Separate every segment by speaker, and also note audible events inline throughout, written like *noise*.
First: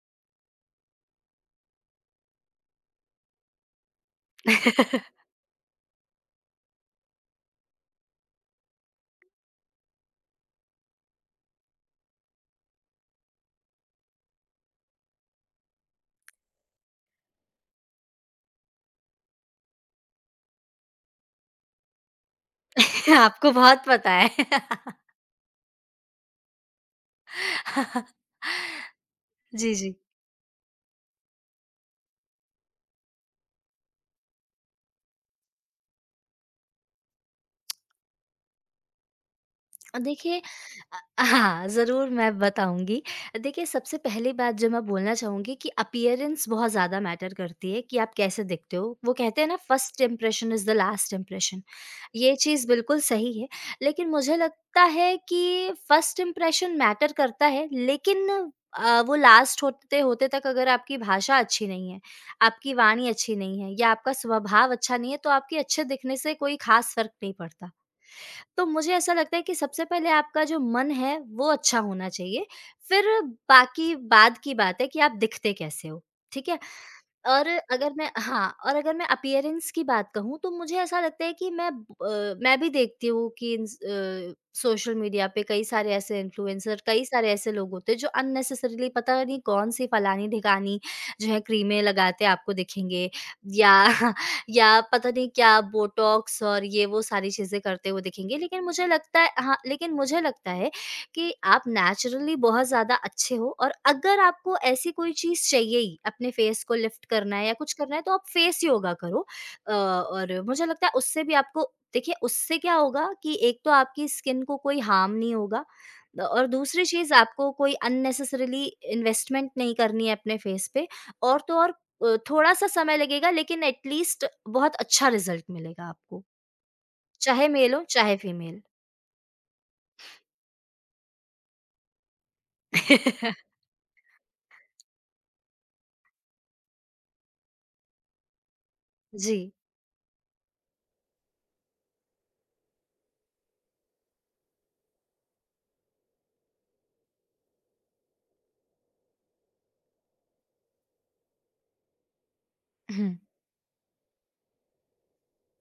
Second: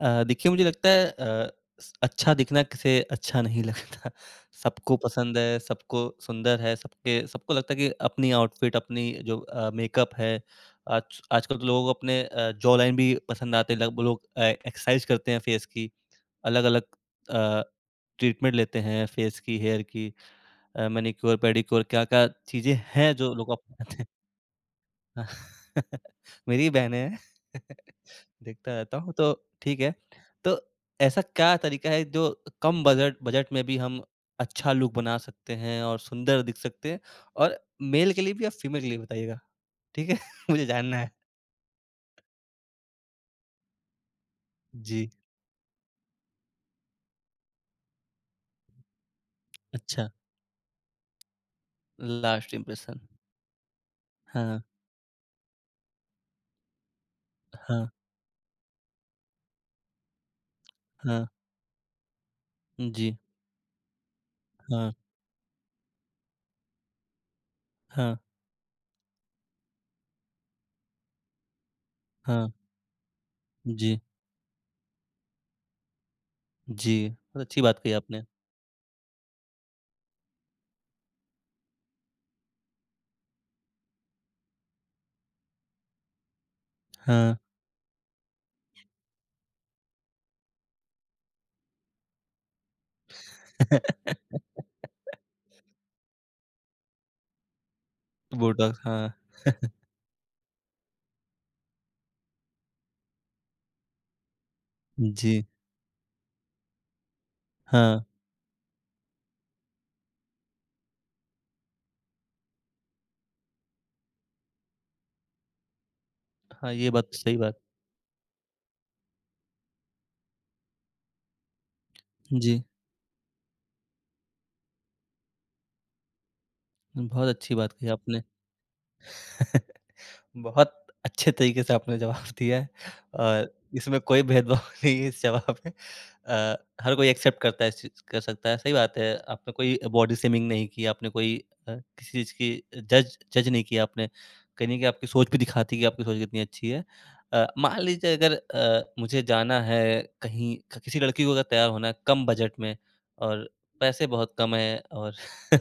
Speaker 1: देखिए मुझे लगता है अ, स अच्छा दिखना किसे अच्छा नहीं लगता। *laughs* सबको पसंद है, सबको सुंदर है, सबके सबको लगता है कि अपनी आउटफिट, अपनी जो मेकअप है आज आजकल तो लोगों को अपने जॉ लाइन भी पसंद आते हैं। लग लोग एक्सरसाइज करते हैं फेस की, अलग-अलग अ, ट्रीटमेंट लेते हैं फेस की, हेयर की, मैनीक्योर, पेडीक्योर क्या-क्या चीज़ें हैं
Speaker 2: *laughs*
Speaker 1: जो लोग
Speaker 2: आपको बहुत
Speaker 1: अपनाते हैं।
Speaker 2: पता है।
Speaker 1: हाँ, *laughs* मेरी ही बहनें हैं। *laughs*
Speaker 2: *laughs*
Speaker 1: देखता रहता हूँ तो
Speaker 2: जी,
Speaker 1: ठीक
Speaker 2: जी।
Speaker 1: है। तो ऐसा क्या तरीका है जो कम बजट बजट में भी हम अच्छा लुक बना सकते हैं और सुंदर दिख सकते हैं और मेल के लिए भी और फीमेल के लिए बताइएगा। ठीक है?
Speaker 2: देखिए,
Speaker 1: *laughs* मुझे
Speaker 2: अ,
Speaker 1: जानना है।
Speaker 2: हाँ, ज़रूर मैं बताऊँगी। देखिए, सबसे पहली बात जो मैं
Speaker 1: जी,
Speaker 2: बोलना चाहूँगी कि अपीयरेंस बहुत ज़्यादा मैटर करती है कि आप कैसे दिखते हो। वो कहते हैं ना फर्स्ट
Speaker 1: अच्छा।
Speaker 2: Impression is the last impression. ये
Speaker 1: लास्ट
Speaker 2: चीज़
Speaker 1: इम्प्रेशन।
Speaker 2: बिल्कुल सही है, लेकिन मुझे
Speaker 1: हाँ,
Speaker 2: लगता है कि फर्स्ट इम्प्रेशन मैटर करता है,
Speaker 1: हाँ,
Speaker 2: लेकिन वो लास्ट होते-होते तक अगर आपकी
Speaker 1: हाँ।
Speaker 2: भाषा अच्छी नहीं है, आपकी वाणी
Speaker 1: जी,
Speaker 2: अच्छी नहीं है या आपका स्वभाव
Speaker 1: हाँ,
Speaker 2: अच्छा नहीं है, तो आपके अच्छे दिखने से कोई ख़ास फ़र्क नहीं पड़ता।
Speaker 1: हाँ,
Speaker 2: तो मुझे ऐसा लगता है कि सबसे पहले आपका जो मन है वो अच्छा होना चाहिए,
Speaker 1: हाँ।
Speaker 2: फिर बाकी
Speaker 1: जी,
Speaker 2: बाद की बात है कि आप दिखते कैसे हो, ठीक है?
Speaker 1: जी। बहुत
Speaker 2: और
Speaker 1: अच्छी बात कही
Speaker 2: अगर मैं
Speaker 1: आपने।
Speaker 2: हाँ, और अगर मैं अपीयरेंस की बात कहूँ तो मुझे ऐसा लगता है कि मैं भी देखती हूँ कि सोशल मीडिया पे कई सारे ऐसे इन्फ्लुएंसर, कई सारे
Speaker 1: हाँ।
Speaker 2: ऐसे लोग होते हैं जो अननेसेसरीली पता नहीं कौन-सी फलानी-ढिकानी जो है क्रीमें लगाते आपको दिखेंगे या *laughs*
Speaker 1: *laughs*
Speaker 2: या पता नहीं क्या बोटॉक्स और ये वो सारी चीज़ें करते हुए दिखेंगे। लेकिन
Speaker 1: बोटॉक्स
Speaker 2: मुझे
Speaker 1: हाँ।
Speaker 2: लगता है कि आप नेचुरली बहुत ज़्यादा अच्छे हो और अगर आपको ऐसी कोई
Speaker 1: जी,
Speaker 2: चीज़ चाहिए ही, अपने फेस को लिफ्ट करना है या कुछ करना
Speaker 1: हाँ।
Speaker 2: है तो आप फेस योगा करो। और मुझे लगता है उससे भी आपको, देखिए उससे क्या होगा कि एक तो आपकी स्किन को कोई हार्म नहीं होगा द और
Speaker 1: हाँ,
Speaker 2: दूसरी
Speaker 1: ये बात
Speaker 2: चीज़,
Speaker 1: तो सही
Speaker 2: आपको
Speaker 1: बात।
Speaker 2: कोई अननेसेसरीली इन्वेस्टमेंट नहीं करनी है अपने फेस पे और तो और
Speaker 1: जी,
Speaker 2: थोड़ा-सा समय लगेगा, लेकिन एट लीस्ट बहुत अच्छा रिज़ल्ट मिलेगा आपको,
Speaker 1: बहुत
Speaker 2: चाहे
Speaker 1: अच्छी बात
Speaker 2: मेल हो,
Speaker 1: कही
Speaker 2: चाहे
Speaker 1: आपने।
Speaker 2: फीमेल।
Speaker 1: *laughs* बहुत अच्छे तरीके से आपने जवाब *laughs* दिया है
Speaker 2: *laughs*
Speaker 1: और इसमें कोई भेदभाव *laughs* नहीं है इस जवाब में। अ, हर कोई एक्सेप्ट करता है इस चीज़ कर सकता है। सही बात है,
Speaker 2: जी।
Speaker 1: आपने कोई बॉडी शेमिंग नहीं की, आपने कोई अ, किसी चीज़ की जज जज नहीं किया आपने। कहीं न कहीं आपकी सोच भी दिखाती है कि आपकी सोच कितनी अच्छी है। मान लीजिए अगर मुझे जाना है कहीं क किसी लड़की को अगर तैयार होना है कम बजट में
Speaker 2: हुँ।
Speaker 1: और पैसे बहुत कम हैं और *laughs*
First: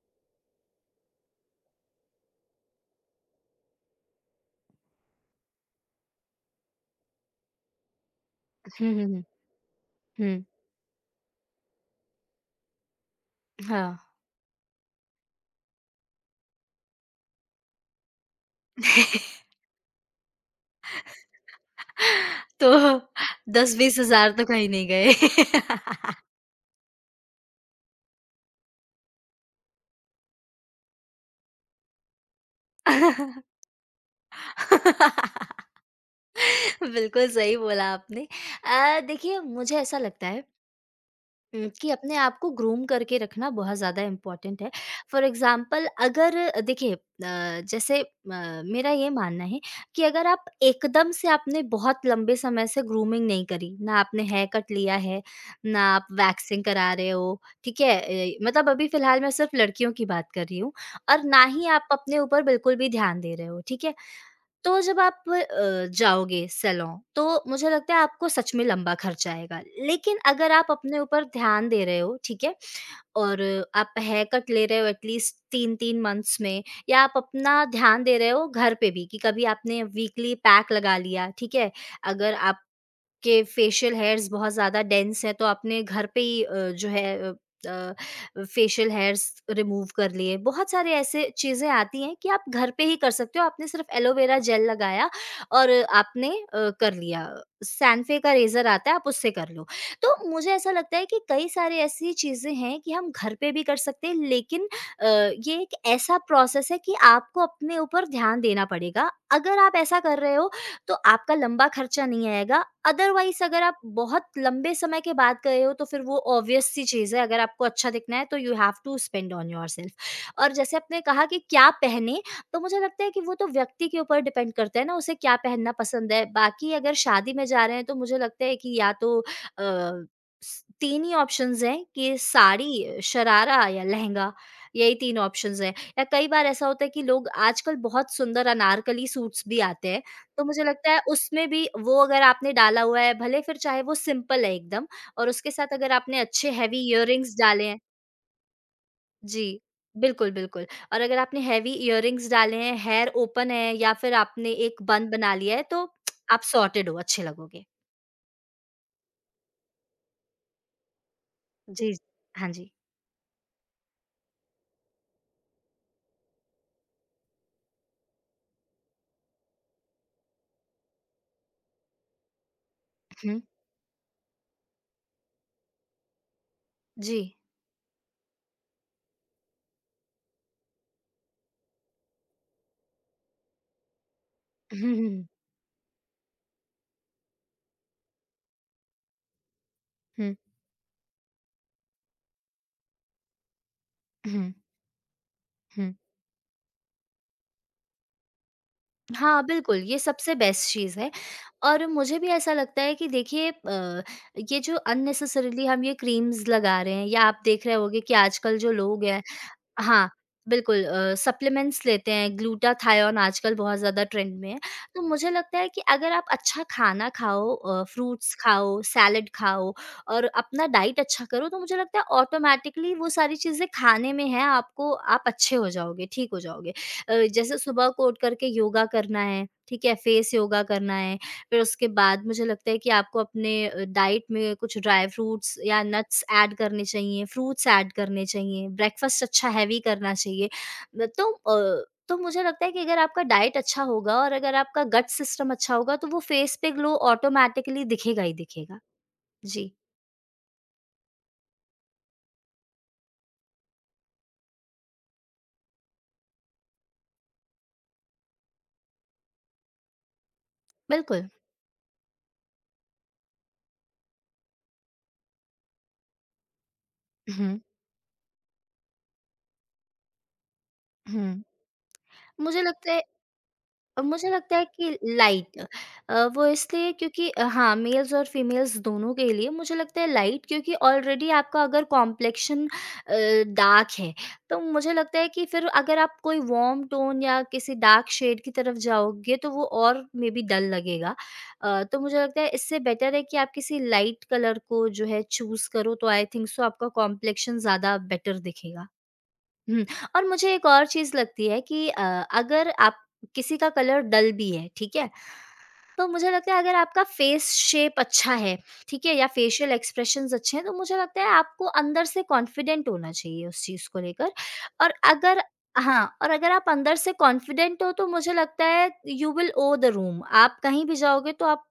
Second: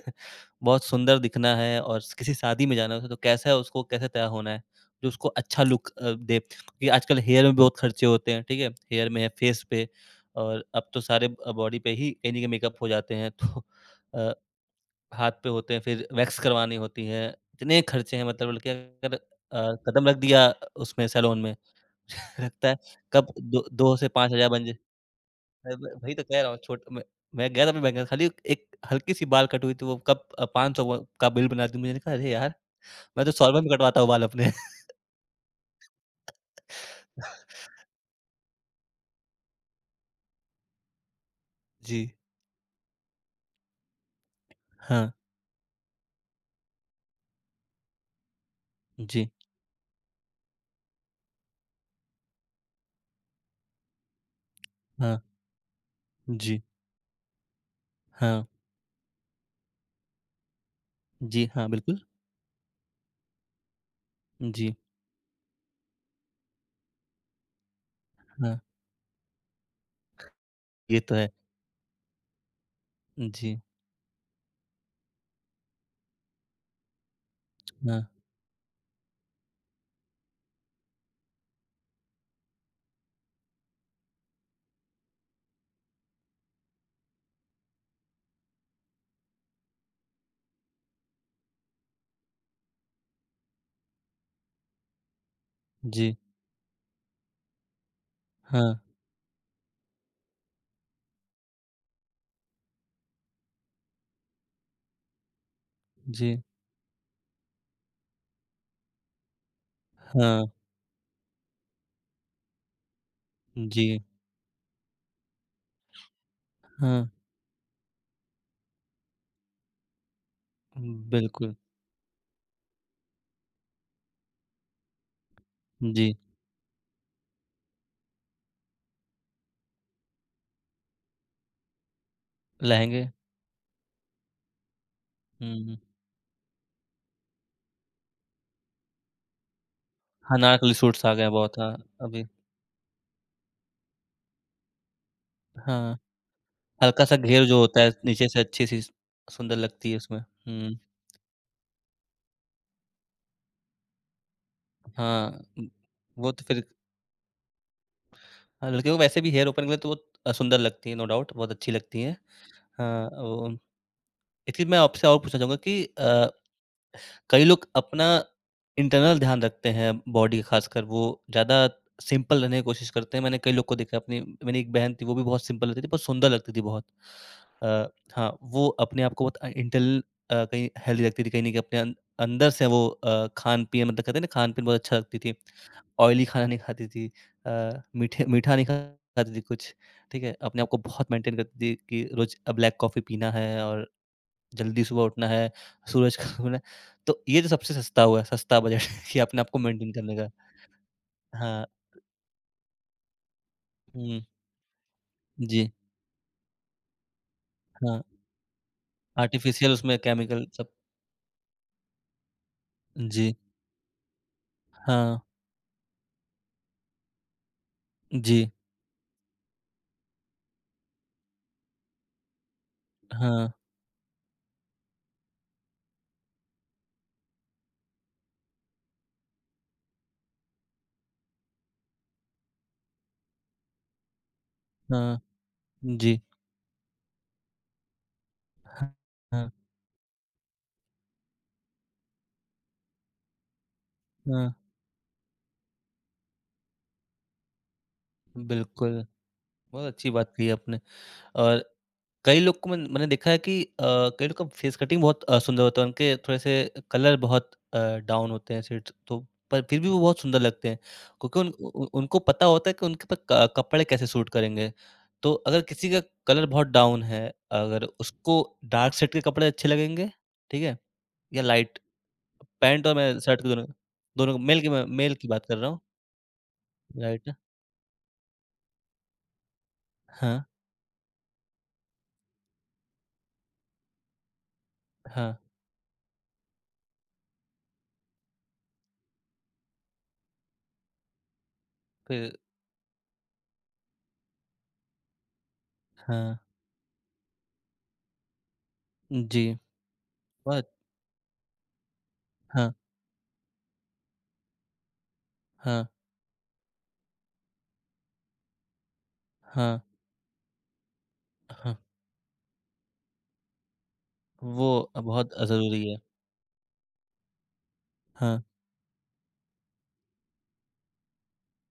Speaker 1: बहुत सुंदर दिखना है और स किसी शादी में जाना है उसे, तो कैसा है उसको कैसे तैयार होना है? जो उसको अच्छा लुक दे। क्योंकि आजकल हेयर में बहुत खर्चे होते हैं, ठीक है?
Speaker 2: हुँ, हुँ,
Speaker 1: हेयर में
Speaker 2: हुँ।
Speaker 1: है, फेस पे
Speaker 2: हुँ,
Speaker 1: और अब तो सारे बॉडी पे ही कहीं न कहीं मेकअप हो जाते हैं तो
Speaker 2: हाँ।
Speaker 1: अ, हाथ पे होते हैं, फिर वैक्स करवानी होती है। इतने खर्चे हैं मतलब, बल्कि अगर
Speaker 2: *laughs*
Speaker 1: कदम रख दिया उसमें सैलून में, *laughs* लगता
Speaker 2: तो
Speaker 1: है कब दो 2
Speaker 2: 10-20
Speaker 1: से
Speaker 2: हज़ार तो
Speaker 1: 5,000 बन
Speaker 2: कहीं
Speaker 1: जाए।
Speaker 2: नहीं गए।
Speaker 1: मैं व वही तो कह रहा हूँ, छोट मैं गया था अपने बैंक में खाली एक हल्की-सी बाल कट हुई थी, वो कब 500 व का बिल बना दी। मैंने कहा अरे यार! मैं तो सौरभ में कटवाता हूँ बाल अपने। *laughs*
Speaker 2: *laughs* बिल्कुल सही बोला आपने। देखिए, मुझे ऐसा लगता है कि
Speaker 1: जी।
Speaker 2: अपने आप को ग्रूम करके रखना बहुत ज़्यादा इम्पोर्टेंट है।
Speaker 1: हाँ।
Speaker 2: फॉर एग्ज़ाम्पल अगर देखिए, अ, जैसे, मेरा ये
Speaker 1: जी।
Speaker 2: मानना है कि अगर आप एकदम से आपने बहुत लंबे समय से ग्रूमिंग नहीं करी, ना आपने हेयर कट लिया
Speaker 1: हाँ।
Speaker 2: है, ना आप
Speaker 1: जी,
Speaker 2: वैक्सिंग करा रहे हो, ठीक है? ए,
Speaker 1: हाँ।
Speaker 2: मतलब अभी फ़िलहाल मैं सिर्फ़ लड़कियों की बात कर रही हूँ और ना
Speaker 1: जी,
Speaker 2: ही
Speaker 1: हाँ,
Speaker 2: आप
Speaker 1: बिल्कुल।
Speaker 2: अपने ऊपर बिल्कुल भी ध्यान दे रहे हो, ठीक है?
Speaker 1: जी,
Speaker 2: तो जब आप जाओगे सैलून, तो मुझे लगता है आपको सच
Speaker 1: हाँ,
Speaker 2: में लंबा खर्च आएगा। लेकिन अगर आप अपने
Speaker 1: ये तो
Speaker 2: ऊपर
Speaker 1: है।
Speaker 2: ध्यान दे रहे हो, ठीक है? और
Speaker 1: जी,
Speaker 2: आप हेयर कट ले रहे हो एटलीस्ट 3-3 मंथ्स में, या आप अपना
Speaker 1: हाँ,
Speaker 2: ध्यान दे रहे हो घर पे भी कि कभी आपने वीकली पैक लगा लिया, ठीक है? अगर आप के फेशियल हेयर्स बहुत ज़्यादा डेंस हैं तो आपने घर पे ही जो है अ, फेशियल हेयर्स रिमूव कर लिए। बहुत सारे ऐसे चीज़ें आती हैं कि आप घर पे ही कर सकते हो। आपने सिर्फ़ एलोवेरा जेल लगाया और
Speaker 1: जी,
Speaker 2: आपने कर लिया। सैनफे का रेज़र
Speaker 1: हाँ,
Speaker 2: आता है, आप उससे कर लो। तो मुझे ऐसा लगता है कि कई सारी ऐसी चीज़ें हैं कि हम घर पे भी कर सकते हैं, लेकिन ये एक ऐसा
Speaker 1: जी,
Speaker 2: प्रोसेस है कि आपको अपने ऊपर ध्यान देना पड़ेगा। अगर आप ऐसा कर रहे
Speaker 1: हाँ,
Speaker 2: हो तो आपका लंबा खर्चा नहीं आएगा। अदरवाइज़ अगर आप
Speaker 1: जी,
Speaker 2: बहुत लंबे समय के बाद गए हो तो फिर वो ऑब्वियस सी
Speaker 1: हाँ,
Speaker 2: चीज़ है, अगर आपको अच्छा दिखना है तो you have to spend on yourself. और जैसे आपने कहा कि
Speaker 1: बिल्कुल।
Speaker 2: क्या पहने, तो मुझे लगता है कि वो तो व्यक्ति के ऊपर डिपेंड करता है ना उसे क्या पहनना पसंद
Speaker 1: जी,
Speaker 2: है। बाकी अगर शादी में जा रहे हैं तो मुझे लगता है कि या तो अ, स 3 ही ऑप्शंस हैं कि साड़ी,
Speaker 1: लहंगे।
Speaker 2: शरारा या लहंगा, यही 3 ऑप्शंस हैं।
Speaker 1: हुँ,
Speaker 2: या कई बार ऐसा होता है कि लोग आजकल बहुत सुंदर अनारकली सूट्स भी आते हैं
Speaker 1: हाँ,
Speaker 2: तो मुझे
Speaker 1: अनारकली
Speaker 2: लगता है
Speaker 1: सूट्स आ गए हैं
Speaker 2: उसमें
Speaker 1: बहुत,
Speaker 2: भी
Speaker 1: हाँ,
Speaker 2: वो अगर
Speaker 1: अभी।
Speaker 2: आपने डाला हुआ है, भले फिर चाहे वो सिंपल है एकदम, और उसके साथ अगर
Speaker 1: हाँ,
Speaker 2: आपने अच्छे हेवी
Speaker 1: हल्का-सा
Speaker 2: इयररिंग्स
Speaker 1: घेर जो
Speaker 2: डाले हैं,
Speaker 1: होता है नीचे से, अच्छी-सी
Speaker 2: जी।
Speaker 1: सुंदर लगती है उसमें।
Speaker 2: बिल्कुल, बिल्कुल।
Speaker 1: हुँ,
Speaker 2: और अगर आपने हेवी इयररिंग्स डाले हैं, हेयर ओपन है या फिर आपने एक बन बना
Speaker 1: हाँ,
Speaker 2: लिया है तो
Speaker 1: वो
Speaker 2: आप
Speaker 1: तो फिर
Speaker 2: सॉर्टेड हो, अच्छे लगोगे।
Speaker 1: हाँ, लड़कियों को वैसे भी हेयर ओपन के लिए तो वो सुंदर लगती है, नो डाउट बहुत अच्छी
Speaker 2: जी, जी।
Speaker 1: लगती हैं।
Speaker 2: हाँ जी।
Speaker 1: हाँ, वो इसलिए मैं आपसे और पूछना चाहूँगा कि कई लोग अपना इंटरनल ध्यान रखते हैं, बॉडी खासकर वो ज़्यादा सिंपल रहने की कोशिश करते हैं। मैंने
Speaker 2: हुँ,
Speaker 1: कई लोग को देखा अपनी, मेरी एक बहन थी वो भी बहुत सिंपल रहती थी, बहुत सुंदर लगती थी बहुत।
Speaker 2: जी।
Speaker 1: अ, हाँ, वो अपने आप को बहुत इंटरनल कहीं हेल्दी लगती थी, कहीं न कहीं अपने अंदर से वो खान-पीन मतलब कहते हैं ना खान-पीन बहुत
Speaker 2: हुँ, हुँ,
Speaker 1: अच्छा लगती
Speaker 2: हुँ।
Speaker 1: थी। ऑयली खाना नहीं खाती थी, अ, मीठे मीठा नहीं खाती थी कुछ, ठीक है? अपने आप को बहुत मेंटेन करती थी कि रोज़ ब्लैक कॉफ़ी पीना है और
Speaker 2: हुँ, हुँ,
Speaker 1: जल्दी सुबह उठना है,
Speaker 2: हुँ।
Speaker 1: सूरज का होना है, तो ये तो सबसे सस्ता हुआ, सस्ता बजट *laughs* कि अपने
Speaker 2: हाँ,
Speaker 1: आपको
Speaker 2: बिल्कुल,
Speaker 1: मेंटेन
Speaker 2: ये
Speaker 1: करने का।
Speaker 2: सबसे बेस्ट चीज़ है,
Speaker 1: हाँ,
Speaker 2: और मुझे भी ऐसा लगता है कि देखिए,
Speaker 1: हुँ,
Speaker 2: ये जो अननेसेसरीली
Speaker 1: जी,
Speaker 2: हम ये क्रीम्स लगा रहे हैं, या आप देख रहे होगे
Speaker 1: हाँ,
Speaker 2: कि आजकल जो लोग हैं
Speaker 1: आर्टिफ़िशियल उसमें
Speaker 2: हाँ,
Speaker 1: केमिकल सब।
Speaker 2: बिल्कुल सप्लीमेंट्स लेते हैं, ग्लूटाथायोन
Speaker 1: जी,
Speaker 2: आजकल बहुत ज़्यादा ट्रेंड में है। तो
Speaker 1: हाँ,
Speaker 2: मुझे लगता है कि अगर आप अच्छा खाना खाओ, फ्रूट्स
Speaker 1: जी,
Speaker 2: खाओ, सैलेड खाओ और अपना डाइट अच्छा करो, तो मुझे लगता है ऑटोमैटिकली वो सारी
Speaker 1: हाँ,
Speaker 2: चीज़ें खाने में है, आपको आप अच्छे हो जाओगे, ठीक हो जाओगे। जैसे सुबह को उठ कर के योगा करना है, ठीक है? फेस योगा करना है, फिर उसके बाद मुझे लगता है कि आपको अपने डाइट में कुछ ड्राई
Speaker 1: हाँ,
Speaker 2: फ्रूट्स या
Speaker 1: जी,
Speaker 2: नट्स ऐड करने चाहिए, फ्रूट्स ऐड करने चाहिए,
Speaker 1: हाँ,
Speaker 2: ब्रेकफ़ास्ट अच्छा
Speaker 1: हाँ,
Speaker 2: हैवी करना चाहिए। न तो तो मुझे लगता है कि अगर आपका डाइट अच्छा होगा और
Speaker 1: हाँ,
Speaker 2: अगर आपका गट सिस्टम अच्छा होगा, तो वो फेस पे ग्लो ऑटोमैटिकली दिखेगा ही दिखेगा।
Speaker 1: बिल्कुल,
Speaker 2: जी,
Speaker 1: बहुत अच्छी बात कही आपने। और कई लोग को मैंने मैंने देखा है कि कई लोग का फेस कटिंग बहुत सुंदर होता है, उनके थोड़े-से कलर बहुत डाउन होते हैं शेड्स, तो पर फिर भी वो बहुत सुंदर लगते हैं,
Speaker 2: बिल्कुल।
Speaker 1: क्योंकि उन उ उ उनको पता होता है कि उनके ऊपर क कपड़े कैसे सूट करेंगे। तो अगर किसी का कलर बहुत डाउन है,
Speaker 2: हुँ,
Speaker 1: अगर उसको डार्क शेड के कपड़े अच्छे लगेंगे, ठीक है? या
Speaker 2: हुँ।
Speaker 1: लाइट
Speaker 2: मुझे
Speaker 1: पैंट
Speaker 2: लगता
Speaker 1: और
Speaker 2: है
Speaker 1: मैं शर्ट के दोनों
Speaker 2: अ, मुझे
Speaker 1: दोनों,
Speaker 2: लगता है कि
Speaker 1: मेल की बात कर
Speaker 2: लाइट,
Speaker 1: रहा हूँ,
Speaker 2: वो इसलिए क्योंकि
Speaker 1: राइट?
Speaker 2: हाँ, मेल्स और फीमेल्स दोनों के लिए मुझे लगता है
Speaker 1: हाँ,
Speaker 2: लाइट, क्योंकि ऑलरेडी आपका अगर कॉम्प्लेक्शन डार्क है तो मुझे लगता है
Speaker 1: हाँ,
Speaker 2: कि फिर अगर आप कोई वार्म टोन या किसी डार्क शेड की तरफ जाओगे तो वो और मे बी डल लगेगा। तो मुझे
Speaker 1: फिर
Speaker 2: लगता है इससे बेटर है कि आप किसी लाइट कलर को जो है चूज करो, तो आई
Speaker 1: हाँ,
Speaker 2: थिंक सो आपका कॉम्प्लेक्शन ज़्यादा बेटर दिखेगा।
Speaker 1: जी,
Speaker 2: हुँ, और मुझे एक
Speaker 1: बहुत
Speaker 2: और चीज़ लगती है कि अगर
Speaker 1: हाँ,
Speaker 2: आप किसी का कलर डल भी है, ठीक है?
Speaker 1: हाँ,
Speaker 2: तो मुझे लगता है अगर आपका फेस शेप अच्छा है, ठीक है? या फेशियल
Speaker 1: हाँ,
Speaker 2: एक्सप्रेशंस अच्छे हैं, तो मुझे लगता है आपको
Speaker 1: हाँ।
Speaker 2: अंदर से कॉन्फिडेंट होना चाहिए उस चीज़ को लेकर,
Speaker 1: वो
Speaker 2: और
Speaker 1: बहुत
Speaker 2: अगर
Speaker 1: ज़रूरी है।
Speaker 2: हाँ, और अगर आप अंदर से कॉन्फिडेंट हो तो मुझे
Speaker 1: हाँ,
Speaker 2: लगता है you will own the room. आप कहीं भी जाओगे तो आप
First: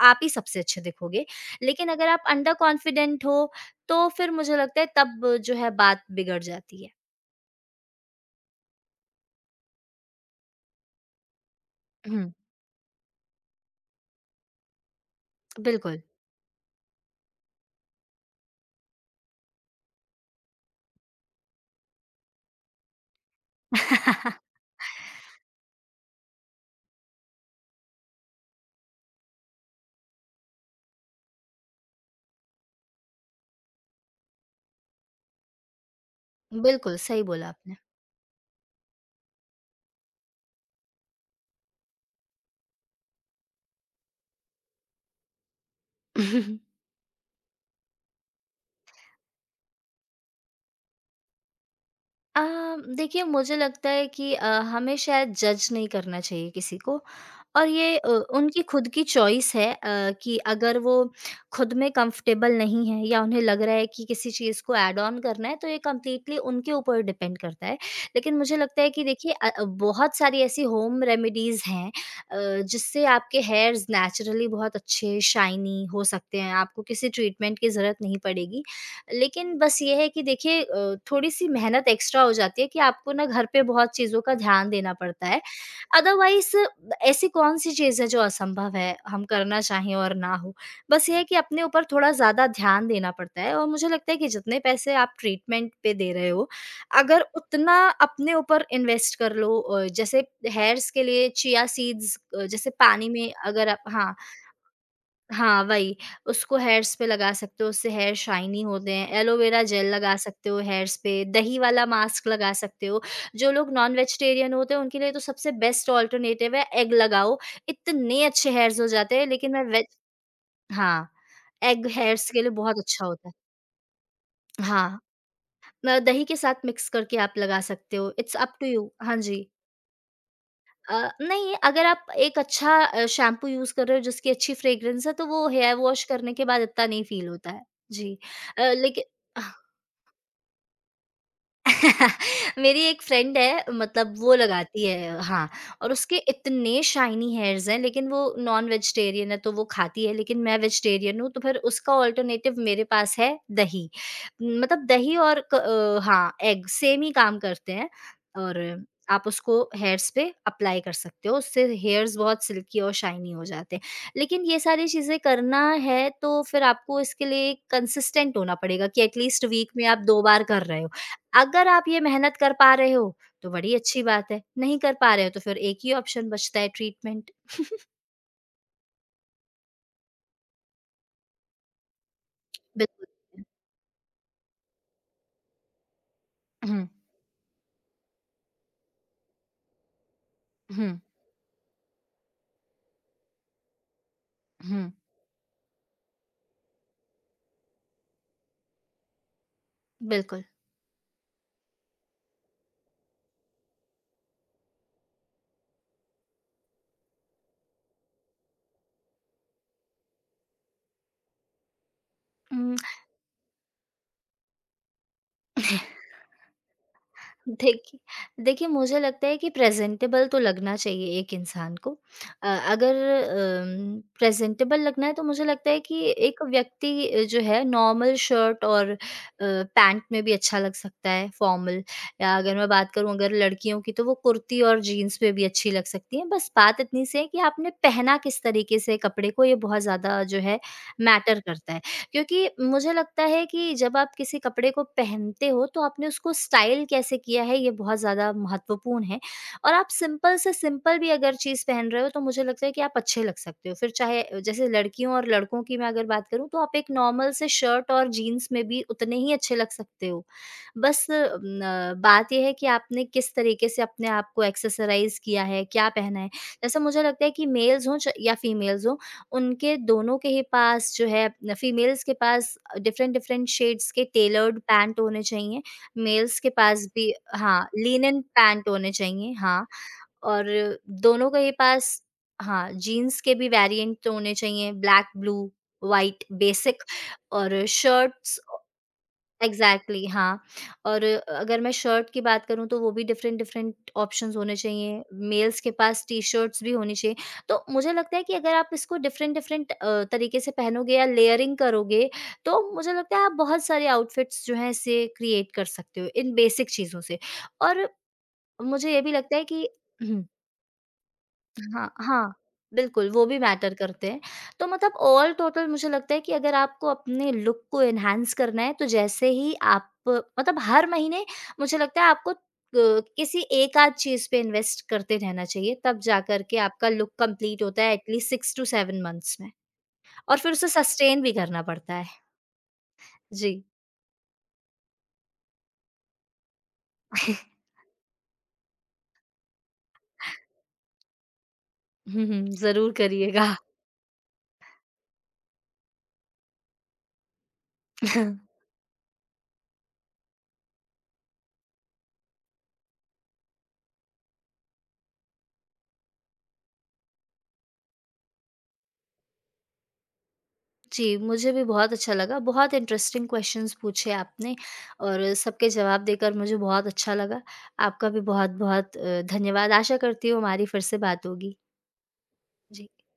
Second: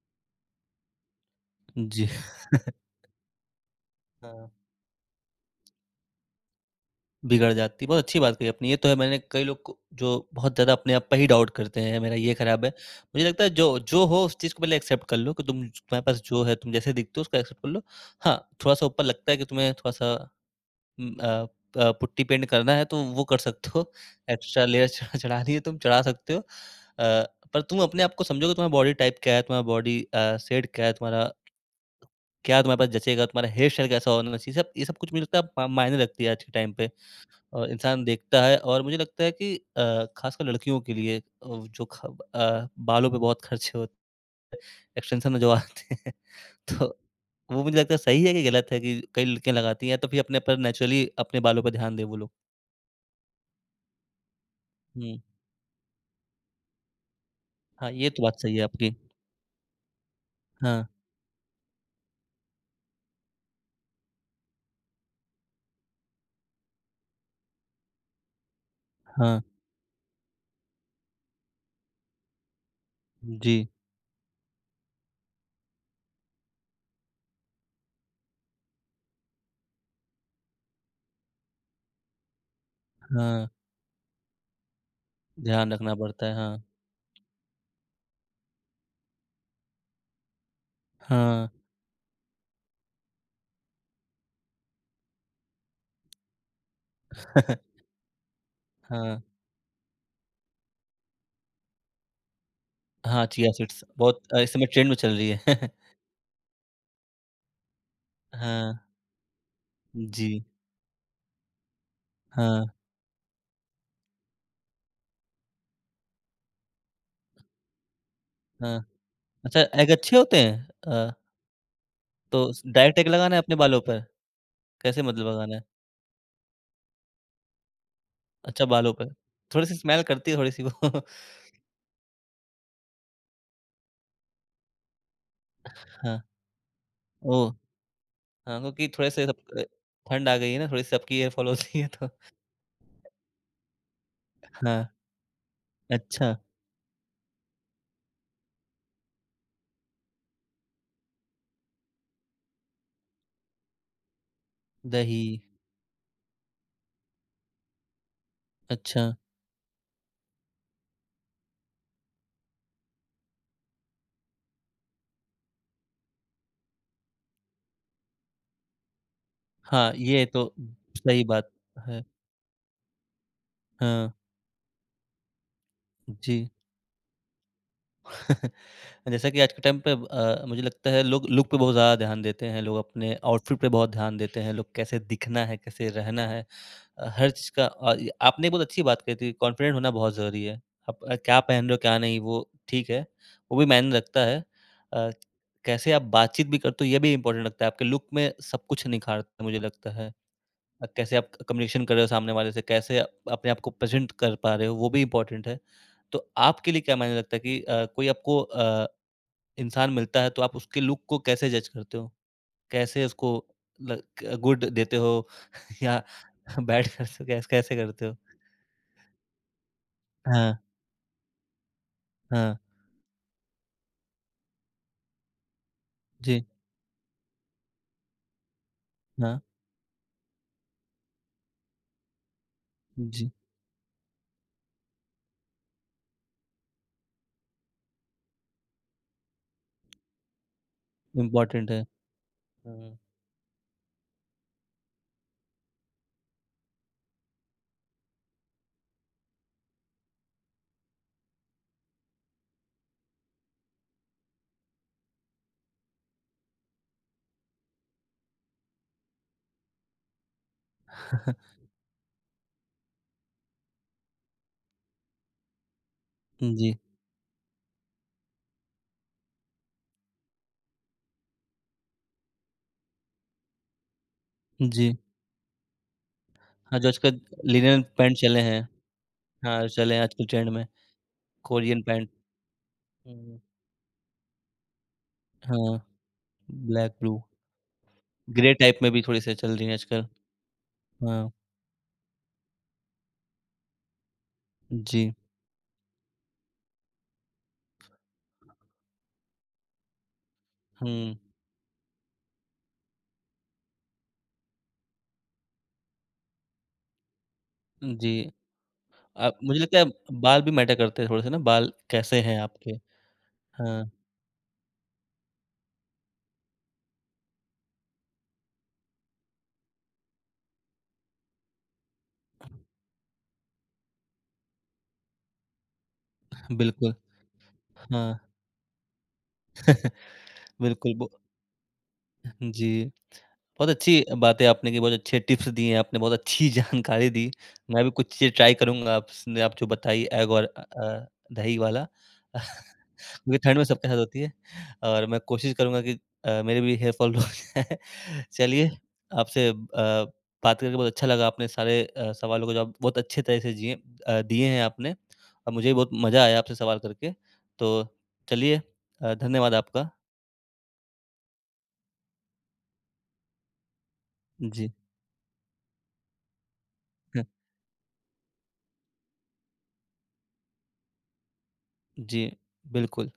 Speaker 2: आप ही सबसे अच्छे दिखोगे। लेकिन अगर
Speaker 1: जी। *laughs*
Speaker 2: आप अंडर कॉन्फिडेंट हो, तो फिर
Speaker 1: हाँ।
Speaker 2: मुझे लगता है तब जो है बात बिगड़ जाती है।
Speaker 1: बिगड़ जाती है, बहुत अच्छी बात कही आपने, ये तो है, मैंने कई लोग को जो बहुत ज़्यादा अपने आप पे ही डाउट करते हैं, मेरा
Speaker 2: हम्म।
Speaker 1: ये खराब है। मुझे लगता है जो जो हो उस चीज़ को पहले एक्सेप्ट कर लो कि तुम,
Speaker 2: बिल्कुल।
Speaker 1: तुम्हारे पास जो है, तुम जैसे दिखते हो उसको एक्सेप्ट कर लो। हाँ, थोड़ा-सा ऊपर लगता है कि तुम्हें थोड़ा-सा उम, अ पुट्टी पेंट करना है तो वो कर सकते हो,
Speaker 2: *laughs*
Speaker 1: एक्स्ट्रा लेयर चढ़ानी है *laughs* तुम चढ़ा सकते हो। पर तुम अपने आप को समझो कि तुम्हारा बॉडी टाइप क्या है, तुम्हारा बॉडी शेड क्या है, तुम्हारा क्या तुम्हारे पास जचेगा, तुम्हारा हेयर स्टाइल कैसा होना चाहिए, सब ये सब कुछ मुझे लगता है मा मायने रखती है आज के टाइम पे,
Speaker 2: बिल्कुल, सही बोला
Speaker 1: और
Speaker 2: आपने।
Speaker 1: इंसान देखता है और मुझे लगता है कि ख़ासकर लड़कियों के लिए अ, जो ख बालों पे बहुत खर्चे होते, एक्सटेंशन जो आते हैं,
Speaker 2: *laughs*
Speaker 1: *laughs* तो वो मुझे लगता है सही है कि गलत है कि कई लड़कियाँ लगाती हैं, तो फिर अपने पर नेचुरली अपने बालों पर ध्यान दें वो लोग।
Speaker 2: अ, देखिए, मुझे लगता है कि हमें
Speaker 1: हुँ,
Speaker 2: शायद जज नहीं करना चाहिए किसी को, और
Speaker 1: हाँ,
Speaker 2: ये
Speaker 1: ये तो बात सही
Speaker 2: उनकी
Speaker 1: है
Speaker 2: खुद
Speaker 1: आपकी।
Speaker 2: की चॉइस है, कि अगर
Speaker 1: हाँ,
Speaker 2: वो खुद में कंफर्टेबल नहीं है या उन्हें लग रहा है कि किसी चीज़ को ऐड ऑन करना है, तो ये कंप्लीटली उनके ऊपर डिपेंड करता है। लेकिन मुझे लगता है कि देखिए,
Speaker 1: हाँ,
Speaker 2: बहुत सारी ऐसी होम रेमेडीज़ हैं, जिससे आपके
Speaker 1: जी,
Speaker 2: हेयर्स नेचुरली बहुत अच्छे शाइनी हो सकते हैं, आपको किसी ट्रीटमेंट की ज़रूरत नहीं पड़ेगी, लेकिन बस ये है कि देखिए, थोड़ी-सी मेहनत एक्स्ट्रा हो जाती है कि आपको ना घर
Speaker 1: हाँ,
Speaker 2: पे बहुत चीज़ों का ध्यान देना पड़ता है।
Speaker 1: ध्यान रखना पड़ता है,
Speaker 2: अदरवाइज़
Speaker 1: हाँ,
Speaker 2: ऐसी कौन-सी चीज़ है जो असंभव है, हम करना चाहें और ना हो? बस ये है कि
Speaker 1: हाँ,
Speaker 2: अपने ऊपर थोड़ा ज़्यादा ध्यान देना पड़ता है, और मुझे लगता है कि जितने पैसे आप ट्रीटमेंट पे दे रहे हो, अगर
Speaker 1: *laughs*
Speaker 2: उतना अपने ऊपर इन्वेस्ट
Speaker 1: हाँ,
Speaker 2: कर लो, जैसे हेयर्स के लिए चिया सीड्स, जैसे पानी
Speaker 1: हाँ,
Speaker 2: में
Speaker 1: चिया
Speaker 2: अगर आप
Speaker 1: सीड्स
Speaker 2: हाँ,
Speaker 1: बहुत इस समय ट्रेंड में चल रही
Speaker 2: हाँ,
Speaker 1: है।
Speaker 2: वही। उसको हेयर्स पे लगा सकते हो, उससे हेयर
Speaker 1: *laughs*
Speaker 2: शाइनी
Speaker 1: हाँ।
Speaker 2: होते हैं। एलोवेरा जेल लगा
Speaker 1: जी,
Speaker 2: सकते हो हेयर्स पे, दही वाला मास्क लगा
Speaker 1: हाँ,
Speaker 2: सकते हो। जो लोग नॉन वेजिटेरियन होते हैं, उनके लिए तो सबसे बेस्ट अल्टरनेटिव है, एग लगाओ। इतने अच्छे हेयर्स
Speaker 1: हाँ।
Speaker 2: हो जाते हैं, लेकिन
Speaker 1: अच्छा,
Speaker 2: मैं वेज
Speaker 1: एग अच्छे होते हैं?
Speaker 2: हाँ, एग हेयर्स के लिए
Speaker 1: तो स
Speaker 2: बहुत
Speaker 1: डायरेक्ट
Speaker 2: अच्छा
Speaker 1: एग
Speaker 2: होता है।
Speaker 1: लगाना है अपने बालों पर?
Speaker 2: हाँ,
Speaker 1: कैसे मतलब लगाना है?
Speaker 2: म दही के साथ मिक्स करके आप लगा सकते हो। इट्स अप
Speaker 1: अच्छा,
Speaker 2: टू यू।
Speaker 1: बालों पर।
Speaker 2: हाँ जी।
Speaker 1: थोड़ी-सी स्मेल करती है थोड़ी-सी वो। *laughs*
Speaker 2: नहीं, अगर आप एक अच्छा शैम्पू यूज़ कर रहे हो जिसकी अच्छी फ्रेग्रेंस है, तो वो हेयर वॉश
Speaker 1: हाँ,
Speaker 2: करने के बाद इतना नहीं फ़ील होता
Speaker 1: ओह!
Speaker 2: है। जी।
Speaker 1: हाँ, क्योंकि
Speaker 2: लेकिन
Speaker 1: थोड़े-से सब ठंड आ गई है ना, थोड़ी सी सबकी हेयर फॉल होती है तो
Speaker 2: *laughs* मेरी एक फ्रेंड है मतलब वो
Speaker 1: हाँ,
Speaker 2: लगाती है हाँ, और उसके
Speaker 1: अच्छा,
Speaker 2: इतने शाइनी हेयर्स हैं लेकिन वो नॉन वेजिटेरियन है तो वो खाती है, लेकिन मैं वेजिटेरियन हूँ तो फिर उसका ऑल्टरनेटिव मेरे पास है दही, मतलब दही और
Speaker 1: दही,
Speaker 2: हाँ, एग सेम ही काम करते हैं और
Speaker 1: अच्छा।
Speaker 2: आप उसको हेयर्स पे अप्लाई कर सकते हो, उससे हेयर्स बहुत सिल्की और शाइनी हो जाते हैं, लेकिन ये सारी चीज़ें करना है तो फिर आपको इसके लिए कंसिस्टेंट होना पड़ेगा कि एटलीस्ट वीक में
Speaker 1: हाँ,
Speaker 2: आप दो
Speaker 1: ये
Speaker 2: बार
Speaker 1: तो
Speaker 2: कर रहे हो।
Speaker 1: सही बात
Speaker 2: अगर आप ये
Speaker 1: है।
Speaker 2: मेहनत कर पा रहे हो, तो बड़ी अच्छी
Speaker 1: हाँ,
Speaker 2: बात है, नहीं कर पा रहे हो तो फिर एक ही ऑप्शन
Speaker 1: जी।
Speaker 2: बचता है, ट्रीटमेंट।
Speaker 1: *laughs* जैसा कि आज के टाइम पे मुझे लगता है लोग लुक पे बहुत ज़्यादा ध्यान देते हैं, लोग
Speaker 2: बिल्कुल।
Speaker 1: अपने आउटफिट पे बहुत ध्यान देते हैं, लोग कैसे दिखना है, कैसे रहना है।
Speaker 2: हुँ,
Speaker 1: हर चीज़ का अ, य आपने एक बहुत अच्छी बात कही थी, कॉन्फिडेंट होना बहुत ज़रूरी है। आप
Speaker 2: हुँ,
Speaker 1: क्या पहन रहे हो, क्या नहीं, वो ठीक है, वो भी मायने रखता है।
Speaker 2: हुँ।
Speaker 1: अ, कैसे आप बातचीत भी करते हो, ये भी इम्पोर्टेंट लगता है। आपके लुक में सब कुछ निखारता है मुझे लगता है।
Speaker 2: बिल्कुल।
Speaker 1: कैसे आप क कम्युनिकेशन कर रहे हो सामने वाले से, कैसे आप अपने आप को प्रेज़ेंट कर पा रहे हो, वो भी इम्पोर्टेंट है। तो आपके लिए क्या मायने रखता है कि कोई आपको इंसान मिलता है तो आप उसके लुक को कैसे जज करते हो?
Speaker 2: उम
Speaker 1: कैसे उसको गुड देते हो *laughs*
Speaker 2: *laughs*
Speaker 1: या बैड करते हो, कैसे
Speaker 2: देखिए
Speaker 1: करते हो?
Speaker 2: देखिए, मुझे लगता है कि प्रेज़ेंटेबल तो
Speaker 1: हाँ,
Speaker 2: लगना चाहिए एक इंसान को।
Speaker 1: हाँ।
Speaker 2: अगर प्रेज़ेंटेबल लगना है तो मुझे लगता है कि एक
Speaker 1: जी,
Speaker 2: व्यक्ति, जो है नॉर्मल शर्ट और
Speaker 1: हाँ,
Speaker 2: पैंट में भी अच्छा लग सकता है फ़ॉर्मल, या अगर मैं बात करूँ
Speaker 1: जी।
Speaker 2: अगर लड़कियों की तो वो कुर्ती और जीन्स में भी अच्छी लग सकती हैं। बस बात इतनी सी है कि आपने पहना किस तरीके से कपड़े को, ये बहुत ज़्यादा जो है मैटर
Speaker 1: इम्पोर्टेंट
Speaker 2: करता है।
Speaker 1: है।
Speaker 2: क्योंकि मुझे
Speaker 1: हुँ।
Speaker 2: लगता है कि जब आप किसी कपड़े को पहनते हो तो आपने उसको स्टाइल कैसे किया है ये बहुत ज़्यादा महत्वपूर्ण है, और आप सिंपल से सिंपल भी अगर चीज़ पहन रहे हो तो मुझे लगता है कि आप अच्छे लग सकते हो, फिर चाहे जैसे लड़कियों और लड़कों की मैं अगर बात करूँ तो आप एक नॉर्मल से शर्ट और जीन्स में भी उतने ही अच्छे लग सकते हो। बस
Speaker 1: *laughs*
Speaker 2: न, बात यह है कि आपने किस तरीके से अपने आप को एक्सेसराइज किया है, क्या पहना है,
Speaker 1: जी,
Speaker 2: जैसे मुझे लगता है कि मेल्स हों या फीमेल्स हों, उनके दोनों के ही पास जो है न, फीमेल्स के पास डिफ़रेंट डिफ़रेंट शेड्स के टेलर्ड
Speaker 1: जी।
Speaker 2: पैंट होने चाहिए, मेल्स के
Speaker 1: हाँ,
Speaker 2: पास
Speaker 1: जो
Speaker 2: भी
Speaker 1: आजकल
Speaker 2: हाँ,
Speaker 1: लिनेन पैंट
Speaker 2: लिनेन
Speaker 1: चले हैं।
Speaker 2: पैंट होने चाहिए, हाँ।
Speaker 1: हाँ, चले हैं आजकल
Speaker 2: और
Speaker 1: ट्रेंड में,
Speaker 2: दोनों के ही
Speaker 1: कोरियन
Speaker 2: पास
Speaker 1: पैंट।
Speaker 2: हाँ, जीन्स के
Speaker 1: हुँ,
Speaker 2: भी वेरिएंट होने चाहिए, ब्लैक, ब्लू,
Speaker 1: हाँ,
Speaker 2: व्हाइट, बेसिक।
Speaker 1: ब्लैक, ब्लू,
Speaker 2: और शर्ट्स
Speaker 1: ग्रे टाइप में भी थोड़ी-सी चल रही हैं
Speaker 2: एग्ज़ैक्टली
Speaker 1: आजकल।
Speaker 2: हाँ, और
Speaker 1: हाँ,
Speaker 2: अगर मैं शर्ट की बात करूँ तो वो भी डिफ़रेंट-डिफ़रेंट ऑप्शंस होने चाहिए,
Speaker 1: जी।
Speaker 2: मेल्स के पास टी-शर्ट्स भी होनी चाहिए। तो मुझे लगता है कि अगर आप इसको डिफ़रेंट-डिफ़रेंट तरीके से पहनोगे या
Speaker 1: हुँ,
Speaker 2: लेयरिंग करोगे, तो मुझे लगता है आप बहुत सारे आउटफिट्स जो हैं इसे क्रिएट कर सकते हो, इन बेसिक चीज़ों से। और
Speaker 1: जी।
Speaker 2: मुझे ये भी लगता है
Speaker 1: मुझे
Speaker 2: कि
Speaker 1: लगता है
Speaker 2: हुँ।
Speaker 1: बाल भी मैटर करते हैं थोड़े-से ना, बाल
Speaker 2: हाँ,
Speaker 1: कैसे
Speaker 2: हाँ,
Speaker 1: हैं आपके?
Speaker 2: बिल्कुल, वो भी मैटर
Speaker 1: हाँ,
Speaker 2: करते हैं। तो मतलब ऑल टोटल मुझे लगता है कि अगर आपको अपने लुक को एनहांस करना है, तो जैसे ही आप मतलब हर महीने मुझे लगता है आपको किसी एक आध चीज़ पे इन्वेस्ट करते रहना चाहिए, तब जाकर के आपका
Speaker 1: बिल्कुल।
Speaker 2: लुक कंप्लीट होता है
Speaker 1: हाँ,
Speaker 2: एटलीस्ट 6 टू 7 मंथ्स में,
Speaker 1: *laughs*
Speaker 2: और फिर उसे
Speaker 1: बिल्कुल बो
Speaker 2: सस्टेन भी करना पड़ता है।
Speaker 1: जी,
Speaker 2: जी।
Speaker 1: बहुत अच्छी बातें आपने की, बहुत अच्छे टिप्स दिए हैं आपने, बहुत अच्छी *laughs* जानकारी दी।
Speaker 2: *laughs*
Speaker 1: मैं भी कुछ चीज़ें ट्राई करूँगा आपने आप जो बताई, एग और दही वाला।
Speaker 2: हुँ,
Speaker 1: *laughs*
Speaker 2: हुँ,
Speaker 1: क्योंकि
Speaker 2: ज़रूर करिएगा।
Speaker 1: ठंड में सबके साथ होती है और मैं कोशिश करूँगा कि मेरे भी हेयर फॉल रुक जाए। *laughs*
Speaker 2: *laughs*
Speaker 1: चलिए, आपसे बात करके बहुत अच्छा लगा, आपने सारे सवालों के जवाब बहुत अच्छे तरह से जिए दिए हैं आपने और मुझे भी बहुत मज़ा आया आपसे सवाल करके। तो चलिए, धन्यवाद आपका।
Speaker 2: जी, मुझे भी बहुत अच्छा लगा। बहुत इंटरेस्टिंग क्वेश्चंस पूछे आपने
Speaker 1: जी,
Speaker 2: और सबके जवाब देकर मुझे बहुत अच्छा
Speaker 1: हाँ,
Speaker 2: लगा। आपका भी बहुत-बहुत धन्यवाद। आशा करती हूँ हमारी फिर से बात होगी।
Speaker 1: जी,
Speaker 2: जी।
Speaker 1: बिल्कुल।